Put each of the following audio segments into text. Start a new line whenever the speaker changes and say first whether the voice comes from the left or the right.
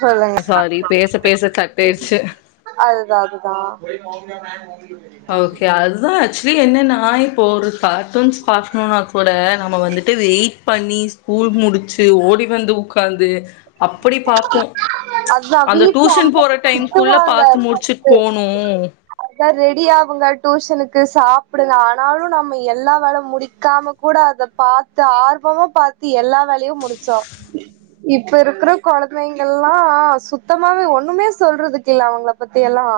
right: சொல்லுங்க
left: சாரி பேச பேச தட்டிருச்சு
right: வா
left: ஓகே அதுதான்ச்சு இது என்ன நாய் போற சாக பூன்ஸ் பார்க்கணும்னா கூட நம்ம வந்துட்டு வெயிட் பன்னீர் ஸ்கூல் முடிச்சு ஓடி வந்த உக்காந்து அப்படி பார்ப்போம்
right: அதுதா
left: அந்த
right: வீட்ல
left: டியூஷன்
right: அம்மா
left: போற டைம்க்குள்ளே
right: திட்டுவாங்க
left: பார்த்து முடிச்சுட்டு
right: ஃபஸ்ட்டு
left: போணும்
right: அதா ரெடி டியூஷனுக்கு சாப்பிட ஆனாலும் நம்ம எல்லா வேலை முடிக்காம கூட அத பாத்து ஆர்வமா பாத்து எல்லா வேலையும் முடிச்சோம் இப்ப இருக்கிற குழந்தைங்கெல்லாம் சுத்தமாவே ஒண்ணுமே சொல்றதுக்கு இல்லே அவங்கள பத்தி எல்லாம்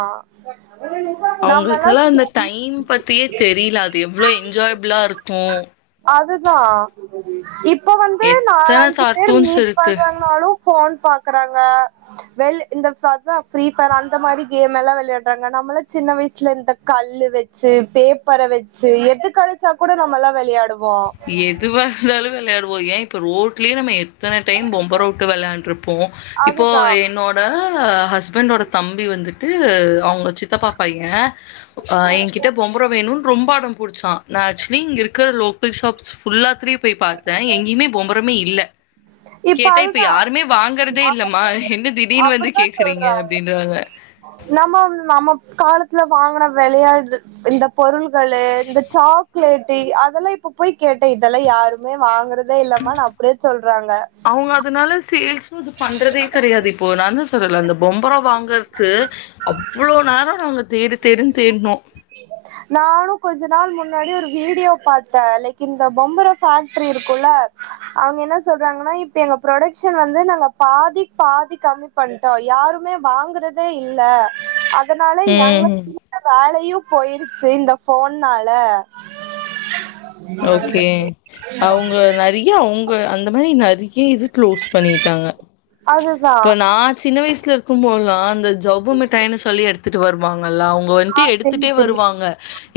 left: அவங்களுக்கெல்லாம் அந்த டைம் பத்தியே தெரியல எவ்வளவு என்ஜாய்பிளா இருக்கும்
right: இப்ப இப்ப வந்து நாலஞ்சு பேர்
left: கார்ட்டூன்ஸ்
right: மீட்
left: இருக்கு
right: நடுஃபோன் [unintelligible] பாக்குறாங்க வெள்இந்த ஃபிரீ அந்த மாதிரி கேம் எல்லாம் விளையாடுறாங்க நம்ம சின்ன வயசுல இந்த கல்லு வச்சு பேப்பரை வச்சு எத் கழிச்சா கூட நம்ம எல்லாம் விளையாடுவோம்
left: எதுவா இருந்தாலும் விளையாடு ஏன் இப்ப ரோட்லேய நம எ எத்தனை டைம் பொம்பரம் விட்டு விளையாண்டுருப்போம் இப்போ
right: அதுதா
left: என்னோட ஹஸ்பண்டோட தம்பி வந்துட்டு அவங்க சித்தப்பா பைய என்கிட்ட பொம்பரம் வேணும்னு ரொம்ப அடம் புடிச்சான் ந ஆக்ச்சுவலி இங்க இருக்கிற லோக் ஸாப்ஸ் ஃபுல்லாத்திலயும் போய் பார்த்தேன் எங்கேயமே பொம்பரமே இல்லை
right: இப்ப அதுதான்
left: இல்லம்மா. என்ன திடீர்னு வந்து
right: அப்படித்தான்
left: கேட்குறீங்க?"
right: சொல்றாங்க
left: அப்படின்றாங்க.
right: நம்ம நம்ம காலத்துல வாங்கின விளையாடு இந்த பொருள்களு இந்த சாக்லேட்டு் அதெல்லாம் இப்ப போய் கேட்டேன் இதெல்லாம் யாருமே வாங்குறது அத இல்லமா நான் அப்படியே சொல்றாங்க
left: அவங்க அதனால சேரி இது பண்றதே கிடையாது இப்போ நான்தா சரியல அந்த பொம்பர வாங்கறதுக்கு அவ்வளவு நேரம் நாங்க தேடு தேடுன்னு தேடனோம்
right: நானும் கொஞ்ச நாள் முன்னாடி ஒரு வீடியோ பார்த்தேன் லைக் இந்த பொம்பர ஃபேக்டரி இருக்கும்ல்ல அவங்க என்ன சொல்றாங்கன்னா இப்ப எங்க ப்ரொடக்ஷன் வந்து நாங்க பாதி பாதி கம்மி பண்ணிட்டோம் யாருமே வாங்குறதே இல்ல அதனால
left: ம்
right: எங்களுக்கு வேலையும் போயிருச்சு இந்த ஃபோன்னால
left: ஓகே அவங்க நிறையா உங்க அந்த மாதிரி நரி இது க்ளோஸ் பண்ணிட்டாங்க
right: அதுதா
left: இப்ப நான் சின்ன வயசுல இருக்கும்போதுலாம் அந்த ஜவ்வு மிட்டாயன்னு சொல்லி எடுத்து வருவாங்க ல்ல அவங்க வந்துட்டு
right: தெரியு
left: எடுத்துட்டே
right: தெரியு
left: வருவாங்க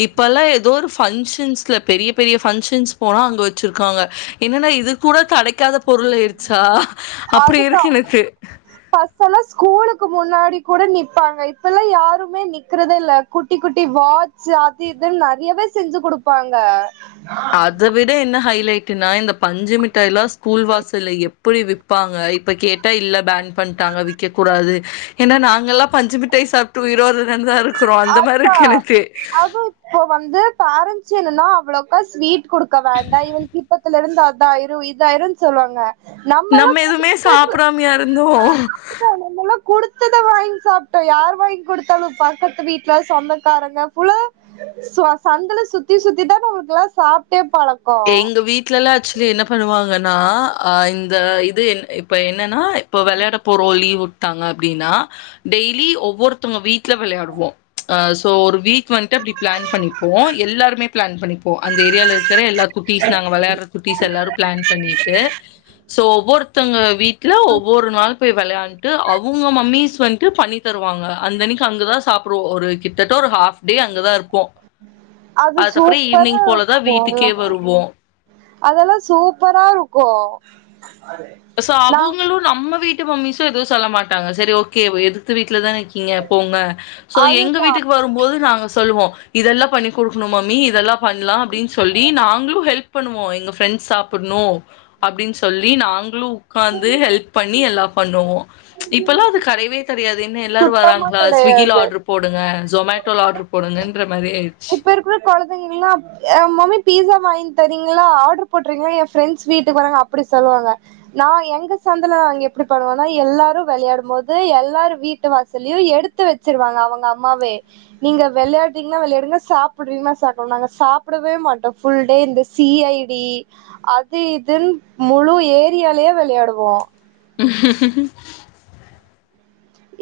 left: இப்பல்லாம் ஏதோ ஃபங்ஸன்ஸ்ல பெரிய பெரிய ஃபங்க்ஷன்ஸ் போனா அங்க வச்சிருக்காங்க. என்னன்னா இது கூட கெடெக்காத பொருள் ஆய்டுச்சா அப்டி இருக்கு எனக்கு
right: அப்பல்லா ஸ்கூலுக்கு முன்னாடி கூட நிப்பாங்க. இப்பெல்லா யாருமே நிக்கறதே இல்ல. குட்டி குட்டி வாட்ச் அது இதுன் நெறையாவே செஞ்சு குடுப்பாங்க.
left: அத விட என்ன ஹைலைட்னா இந்த பஞ்சுமிட்டாய்லா ஸ்கூல் வாசல்ல எப் பொடி விப்பாங்க. இப்ப கேட்டா இல்ல பேன் பண்ணிட்டாங்க விக்கக் கூடாது. ஏன்னா நாங்கல்லா பஞ்சு மிட்டாய் சாப்ட்டு உயிரோடதான்டா இருக்
right: அதா அதுவு இப்ப வந்து பேரண்ட்ஸ் என்னன்னா அவ்ளோக்கா ஸ்வீட் குடுக்க வேண்டா. இவ்ளோ கிட்டத்தில இருந்து அது இதாயிரும் இதாயிரும்னு சொல்வாங்க.
left: நம்ம எதுவுமே சாப்பிடாமயா இருந்தோ.
right: நம்மல்லா குடுத்தத வாங்கி சாப்பிட்டோ. யார் வாங்கி கொடுத்தாலும் பக்கத் து வீட்ல சொந்தக்காரங்கக்குள்ள சந்துல சுத்தி சுத்தி தா நமக்கெல்லா சாப்ட்டே பழக்கோ
left: எங்க வீட்ல எல்லா ஆக்சுவலி என்ன பண்ணுவாங்கன் னா இந்த இது என் இப்ப என்ன என்னன்னா இப்ப வெளையாடப் போறோ இப்ப லீவ் விட்டாங்க அப்டின்னா டெய்லி ஒவ்வொருத்தவங்க வீட்ல விளையாட்வோ. ஒரு வீக் வந்துட் அப்டி பிளான் பண்ணிப்போ. எல்லாருமே பிளான் பண்ணிப்போ. அந்த ஏரியால இருக்ற குட்டிஸ் நாங்க வெளையாட்ற குட்டிஸ் எல்லாரு பிளான் பண்ணிட் ஸோ ஒவ்வொருத்தங்க வீட்ல ஒவ்வொரு நாள் போய் வெளையாண்ட் அவங்க மம்மீஸ் வந்துட் பண்ணி தருவாங்க அந்தன்னிக்கி அங்க தா சாப்ட்வோ. ஒரு கிட்டத்தட்ட ஒரு ஹாப் டே அங்கதா இருப்போ.
right: அது
left: அதுக்கப்றம்
right: சூப்பரா
left: ஈவினிங் போலதா
right: இருக்குல்ல
left: வீட்டுக்கே வருவோ
right: அதெல்லா சூப்பரா இருக்கூ
left: ஸோ அவங்ளும் நம்ம வீட் மம்மிஸும் எதுவு சொல்ல மாட்டாங்க. சரி ஓகே எதித்த வீட் வீட்ல தா இருக்கீங்க போங்க. ஸோ எங்க
right: அதுதா
left: வீட்க்கு வரும்போது நாங்க சொல்லுவோ. இதெல்லா பண்ணி குடுக்கணு மாம்மி இதெல்லா பண்ணலா அப்டின் சொல்லி நாங்களும் ஹெல்ப் பண்ணுவோ. எங்க ஃப்ரெண்ட்ஸ் சாப்ட்ணு அப்டின் சொல்லி நாங் லு உக்காந்து ஹெல்ப் பண்ணி எல்லா பண்ணுவோ. இப்பல்லா அது கெடெயவே கெடெயாது. இன்னு எல்லாரு
right: சுத்தமா
left: வராங்ளா
right: கெடையாது
left: ஸ்விக்கில ஆர்டரு போடுங்க. ஜொமேட்டோல ஆர்டர் போடுங்கன்ற மாரி ஆயிடுச்சு.
right: இப்ப இருக்கிற குழந்தைங்கவீங்களா மம்மி பீஸா வாங்கி தரீங்களா ஆர்டர் போட்டறீங்களா என் ஃரெண்ட்ஸ் வீட்டுக்கு வராங்க அப்படி சொல்லுவாங்க நான் எங்க சந்தல நாங்க எப்படி பண்ணுவோன்னா எல்லாரும் விளையாடும் போது எல்லாரும் வீட்டு வாசலயும் எடுத்து வச்சிருவாங்க அவங்க அம்மாவே நீங்க விளையாடுறீங்கன்னா விளையாடுங்க சாப்பிடுறீமா சாப்போம் நாங்க சாப்பிடவே மாட்டோம் ஃபுல்டே இந்த சி ஐ டி அது இதுன்னு முழு ஏரியாலயே விளையாடுவோம்
left: உ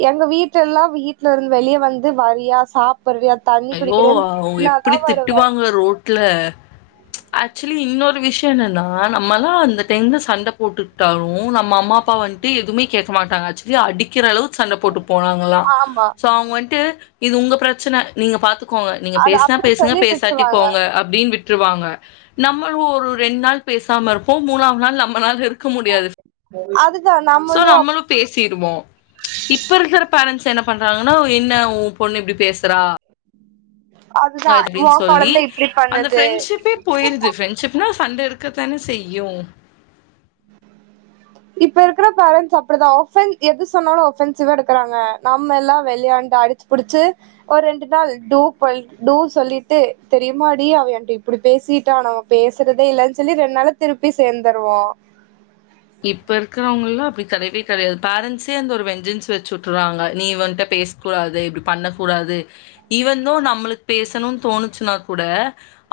right: எங்க வீட்டு எல்லாம் வீட்டுல இருந்து வெளியே வந்து வரியா சாப்ப
left: ஐயோ அவங்க எப்படி
right: வருவ
left: திட்டுவாங்க ரோடல ஆக்சுவலி இன்னொரு விஷயம் என்னன்னா நம்மளாம் அந்த டைந்தில் சண்டை போட்டுட்டாலும் நம்ம அம்மா அப்பா வந்துட்டு எதுவுமே கேட்க மாட்டாங்க ஆக்சுவலி அடிக்கிற அளவுக்கு சண்ட போட்டு போனாங்கல்லாம்
right: ஆமா
left: சோ அவங்க வந்துட்டு இது உங்க பிரச்சனை நீங்க பார்த்து ங்க நீங்க
right: அது
left: பேசினா
right: அப்டி
left: பேசுங்க
right: சொல்லி
left: பேசாட்டி
right: விட்டுருவாங்க
left: போங்க அப்படின்னு விட்டுருவாங்க நம்ம ஒரு ரெண்டு நாள் பேசாம இருப்போம் மூணாவது நாள் நம்ம நாள் இருக்கு இருக்க முடியாது சோ நம்மளு பேசிருவோ இப்ப இருக்கிற பேரன்ட்ஸ் என் என்ன பண்றாங்கன்னா என்ன உ பொண்ணு இப்படி பேசுறா
right: அதுதா ஓ
left: அப்டின்னு சொல்லி
right: கொழந்த இப்டி
left: அந்த
right: பண்ணுது
left: ஃப்ரெண்ட்ஷிப்பே போயிருது ஃப்ரெண்ட்ஷிப்னா வந்து எடுக்க தானே செய்யு
right: இப்ப இருக்கிற பேரன்ட்ஸ் அப்டிதா ஆஃபன் எது சொன்னாலு ஒஃபன்சிவா எடுக்கிறாங்க நம்ம எல்லா வெளையாண்டு அடிச்சு புடிச்சு ஒரு ரெண்டு நாள் டூ போய் டூ சொல்லிட்டு தெரியுமாடி அவ எண்ட்ட இப்படி பேசிட்டா நம்ம பேசுறதே இல்லன் சொல்லி ரெண்டு நாள்ள திருப்பி சேந்துருவோ
left: இப்ப இருக்கறவங்க எல்லா அப்படி கெடையவே கெடையாது பேரண்ட்ஸே அந்த ஒரு வெஞ்சன்ஸ் வச்சு உட்றாங்க நீ இவன்ட்ட பேச கூடாது ப்படி பண்ணக்க கூடாது ஈவன் தோ நம்மளுக் பேசணுன் தோணுச்சுனா கூட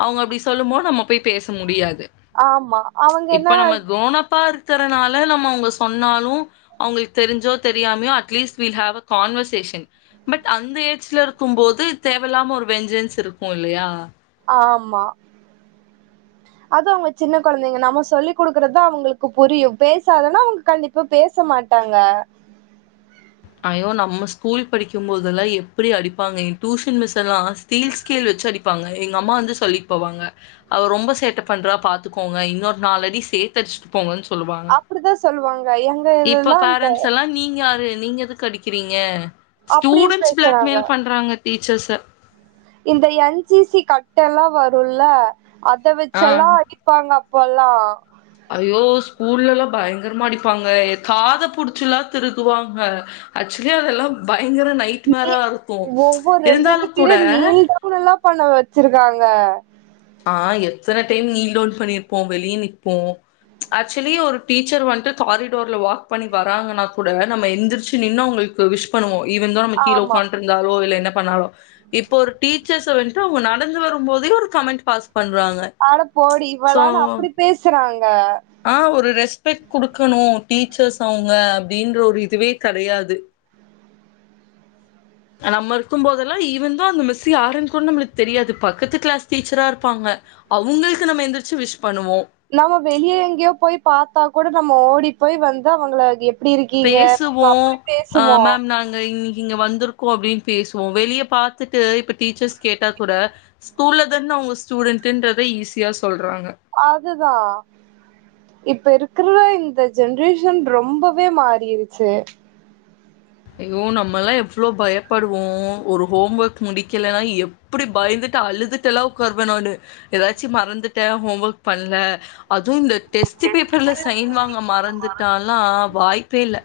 left: அவங்க அப்படி சொல்லுபோ நம்ம போய் பேச முடியாது
right: ஆமா அவங்க என்ன
left: இப்ப நம்ம கோனப்பா இரு க்கிறனால நம்ம அவங்க சொன்னா ளு அவங்களுக்கு தெரிஞ்சோ தெரியாமையோ uh please we have a conversation but அந்த ஏஜ்ல இருக்கும் போது தேவலாம ஒரு வெஞ்சன்ஸ் இருக்கு இல்லையா
right: ஆமா அது அவங்க சின்ன கொழந்தைங்க நம்ம சொல்லிக் கொடுக்குறதுதா அவங்களுக்கு புரியு பேசாதன்னா அவங்க கண்டிப்பா பேச மாட்டாங்க
left: ஐயோ நம்ம ஸ்கூல் படிக்கும்போதெல்லா எப்படி அடிப்பாங்க என் டியூஷன் மிஸ் எல்லா ஸ்டீல் ஸ்கேல் வச்சு அடிப்பாங்க எங்க அம்மா வந்து சொல்லிட்டு போவாங்க அவ ரொம்ப சேட்ட பண்றா பாத்துக்கோங்க இன்னொரு நாளடி சேத்து அடிச்சுட்டு போங்கன் சொ
right: அப்படிதா சொல்லுவாங்க எங்க
left: இப்ப
right: இதுலெல்லா இந்த
left: பேரன்ட்ஸ் எல்லாம் "நீங்க யாரு? நீங்க துக் கடிக்கிறீங்க
right: அப்படின்னு பேசுறாங்க
left: டீச்சர்ஸ.
right: இந்த என் சி சி கட் ட்டல்லா வருல்ல அத
left: ஆ.
right: வச்செல்லா அடிப்பாங்க போலா
left: ஐயோ ஸ்கூல்ல எல்லா பயங்கரமா அடிப்பாங்க காத புடிச்சுலா திருகுவாங்க ஆக்சுவலி அதெல்லா ப யங்கர நைட் மேரா
right: நீ-
left: இருக்கு
right: ஒவ்வொரு ரெண்டு
left: இருந்தாலு
right: ரெண்டு
left: கூட
right: பீரியட் நீல் டவுன் எல்லாம் பண்ண வச்சிருக்காங்க
left: ஆஹ் எத்தன டைம் நீல் டவுன் பண்ணிருப்போ வெளிய நிப்போ ஆக்சுவலி ஒரு டீச்சர் வந்துட்டு காரிடோர்ல வாக் பண்ணி வராங்கன்னா கூட நம்ம எந்திருச்சு நின்னு அவுங்களுக்கு விஷ் பண்ணுவோம் ஈவன் தோ நம்ம கீழ
right: ஆமா
left: உட்கான்ட்ருந்தாலோ இல்ல என்னப் பண்ணாலோ இப்போ ஒரு டீச்சர்ஸ வந் து அவங்க நடந்து வரும் போதே ஒரு கமெண்ட் பஸ்
right: அட போடி இவளானு அப்படி பேசுறாங் க
left: ஆஹ் ஒரு ரெஸ்பெக்ட் குடுக்கணு டீச்சர்ஸ் அவுங்க அப்படின்ற ஒரு இதுவே கெடையாது நம்ம இருக்கும் போதெல்லா ஈவன் தோ அந்த மிஸ் யாருன் கூட நம்மளுக் தெரியாது பக்கத்து கிளாஸ் டீச்சரா இருப்பாங்க அவங்களுக்கு நம்ம எந்திரிச்சு விஷ் பண்ணுவோ
right: நம்ம வெளிய எங்கேயோ போய் பாத்தா கூட நம்ம ஓடி போய் வந்து அவங்கள எப்படி இருக்கீங்க
left: பேசுவோ
right: அப்படி
left: ஆ
right: பேசுவோம்
left: மேம் நாங்க இன்னி இங்க வந்துருக்கோ அப்டீன் பேசுவோ வெளிய பாத்துட்டு இப்ப டீச்சர்ஸ் கேட்டா கூட ஸ்கூல்ல தான அவுங்க ஸ்டூடெண்ட்டுன்றத ஈஸியா சொல்றாங்க
right: அதுதா இப்ப இருக்குற இந்த ஜென்ரேஷன் ரொம்பவே மாறிருச்சு
left: ஐயோ நம்மல்லா எவ்ளோ பயப்படுவோ ஒரு ஹோம் வொக் முடிக்கெலன்னா எப்டி பயந்துட்டு அழுதுட்டெல்லா உக்காருவ நானு ஏதாச்சி மறந்துட்ட ஹோம் ஒர்க் பண்ல அதுவு இந்த டெஸ்ட்டு பேப்பர்ல சைன் வாங்க மறந்துட்டால்லா வாய்ப்பே இல்ல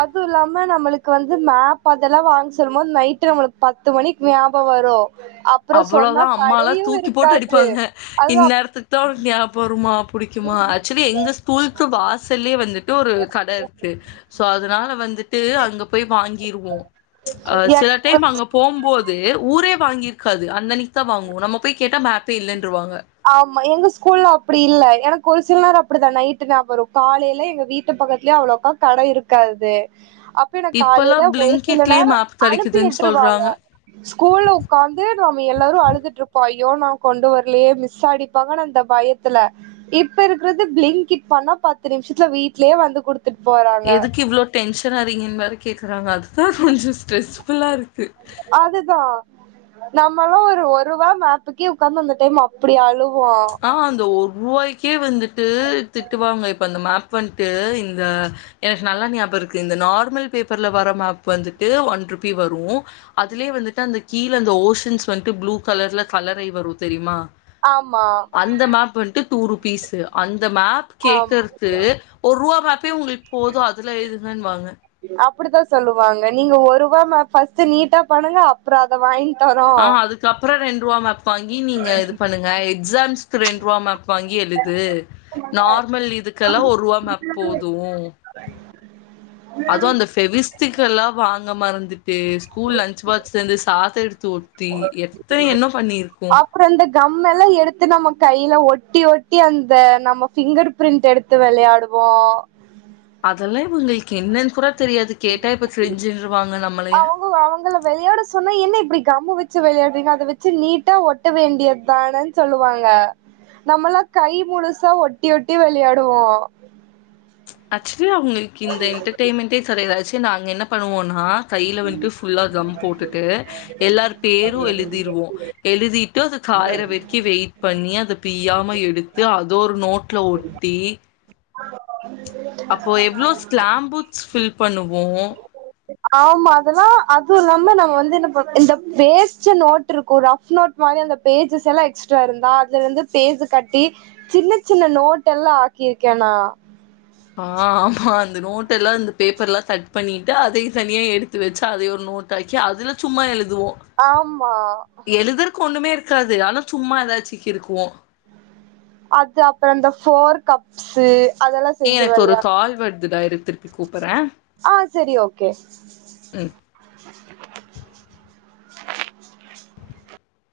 right: அது இல்லாம நம்மளுக்கு வந்து மேப் அதெல்லா வாங் சொல்லும் போது நைட்டு நம்மளுக்கு பத்து மணிக் ஞாபகொ வரு அப்றொ சொன்னா கடையு இருக்கா
left: பாங்க இன்னேரத்துக்தா ஒனக் ஞாபொ வருமா புடிக்குமா ஆச்சுலி எங்க ஸ்கூல்க்கு வாசல்லயே வந் ட்டு ஒரு கட இருக்கு சோ அதுனால வந்துட்டு அங்க போய் வாங்கிருவோ ஆ சில டைம் அங்க போம்போ து ஊரே வாங்கிற் காது அந்தன்னக் வாங்வோ நம்ம போய் கேட்டா இல்லைன்ருவாங்க
right: ஆமா எங்க ஸ்கூல்ல அப்படி இல்ல எனக்கு ஒரு சில நேர அப்படிதா நைட்டு நாப வரு காலைல எங்க வீட்டு பக்கத்துலயே அவ்ளாக்கா கடை இருக்காது அப்ப எனக்கு காலைல
left: இப்பலாம்
right: ஒரு சில
left: பிளிங்கிட்லயே
right: நேர
left: மேப்
right: அனுப்பி
left: கெடைக்குதுன்னு
right: விட்ருவாங்க
left: சொல்றாங்க.
right: ஸ்கூல்ல உக்காந்து நாம எல்லாரு அழுதுட்ருப்பாய் யோ நா கொண்டு வர்லயே மிஸ் அடிப்பாங்கன் அந்த பயத்துல இப்ப இருக்கிறது பிளிங்க் இட் பண்ணா பத்து நிமிஷத்துல வீட்லயே வந்து குடுத்
left: எதுக்கு இவ்வள டென்ஷன் ஆறிங்கன் வேற கேக்கறாங்க அதுதா கொஞ்ச ஸ்ட்ரெஸ்ஃபுல்லா இருக்கு
right: நம்மளா ஒரு ஒருவா மேப்புக்கே உக்காந்து அந்த டைம் அப்படி அழு
left: ஆ அந்த ஒர்ருவாய்க்கே வந்து ட்டு திட்டுவாங்க இப்ப அந்த மேப் புன்ட்டு இந்த எனக்கு நல்லா ஞாபக இருக்கு இந்த நார்மல் பேப்பர்ல வர மேப் வந்து ட்டு ஒன் ருபி வரு அதுலயே வந்துட்டு அந்த கீழ அந்த ஓஷன்ஸ் வந்துட்டு ப்ளூ கலர்ல கலராயி வரு தெரிமா
right: ஆமா
left: டூ ருப்பீஸு அந் ந்த மேப்
right: ஆமா
left: கேக்கற்து ஒர் ருவா மேப்பே உங்களுக்கு போது அதுல எழுதுங்கன்னுவாங்க
right: ப்டிதா சொல்லுவாங்க நீங்க ஒருவா மேப் ஃபஸ்ட்டு நீட்டா பண்ணுங்க அப்றொ அத வாய்ங்
left: ஆ அதுக்கப்றொ ரெண் ருவா மேப் வாங்கி நீங்க இது பண்ணுங்க எக்ஸாம்ஸ்க்கு ரெண்ருவா மேப் வாங்கி எழுது நார்மல் இதுக்கெல்லா ஒருவா மேப் போது அது அந்த ஃபெவிஸ்டிக் எல்லா வாங் மறந் திட்டு ஸ்கூல் லன்ச் பாத்சேந்து சாதோ எடுத்து ஒத்தி எத்தன என்ன பண்ணிருக்கோ
right: அப்றோ இந்த கம் எல்லா எடுத்து நம்ம கைல ஒட்டி ஒட்டி அந்த நம்ம ஃபிங்கர் பிரிண்ட் எடுத்து வெளையாடுவோ
left: அதல்லா இவுங்கை என்னன்னு கூட தெரியாது கேட்டா இப்ப கிரிஞ்சின்ணுருவாங்க நம்மளைய
right: அவங்க அவங்கள வெளையாட சொன்னா என்ன இப்டி கம்மு வச்சு விளையாட்றீங்க அத வெச்சு நீட்டா ஒட்ட வேண்டியது தானன் சொல்லுவாங்க நம்மல்லா கை முழுசா ஒட்டி ஒட்டி வெள்யாடுவோ
left: அ அவங்கள்க்கு இந்த எண்ட்டர்டயின்மண்டே கடையில நாங் என்ன பண்ணுவோன்னா கையில வந்ட்டு ஃபுல்லா கம் போட்டுட்டு எல்லார் பேரு எழுதிடுவோ எழுதிட்டு அது காய்ற வெறுக்கி வெய் பண்ணி அத பிய்யாம எடுத்து அத ஒரு நோட்ல ஒட்டி அப்போ எவ்ளோ ஸ்லாம் ஃபுக்ஸ் ஃபில் பண்ணுவோ
right: ஆமா அதெல்லா அது இல்லாம நம்ம வந்து என்ன இந்த பேஜ நோட் இருக்குமல ரப் நோட் மாதிரி அந்த பேஜஸ் எல்லா எக்ஸ்ட்ரா இருந்தா அதுல இருந்து பேஜ் கட்டி சின்ன சின்ன நோட் எல்லா ஆக்கிருக்க நா
left: அ ஆமா அந்த நோட எல்லா இந்த பேப்பர்லா கட் பண்ணிட்டு அதே தனியா எடுத்து வச்சு அதே ஒரு நோட் ஆக்கி அதுல சும்மா எழு
right: ஆமா
left: காது ஆனா சும்மா எதாச்சு கிருக்குவோ
right: அது அப்பற இந்த ஃபோர் கப்ஸு அதல்லா செஞ்சு
left: எனக்கு ஒரு
right: விளையா
left: கால் வருதுடா இரு திருப்பி கூப்பறே
right: அ சரி ஓகே
left: ம்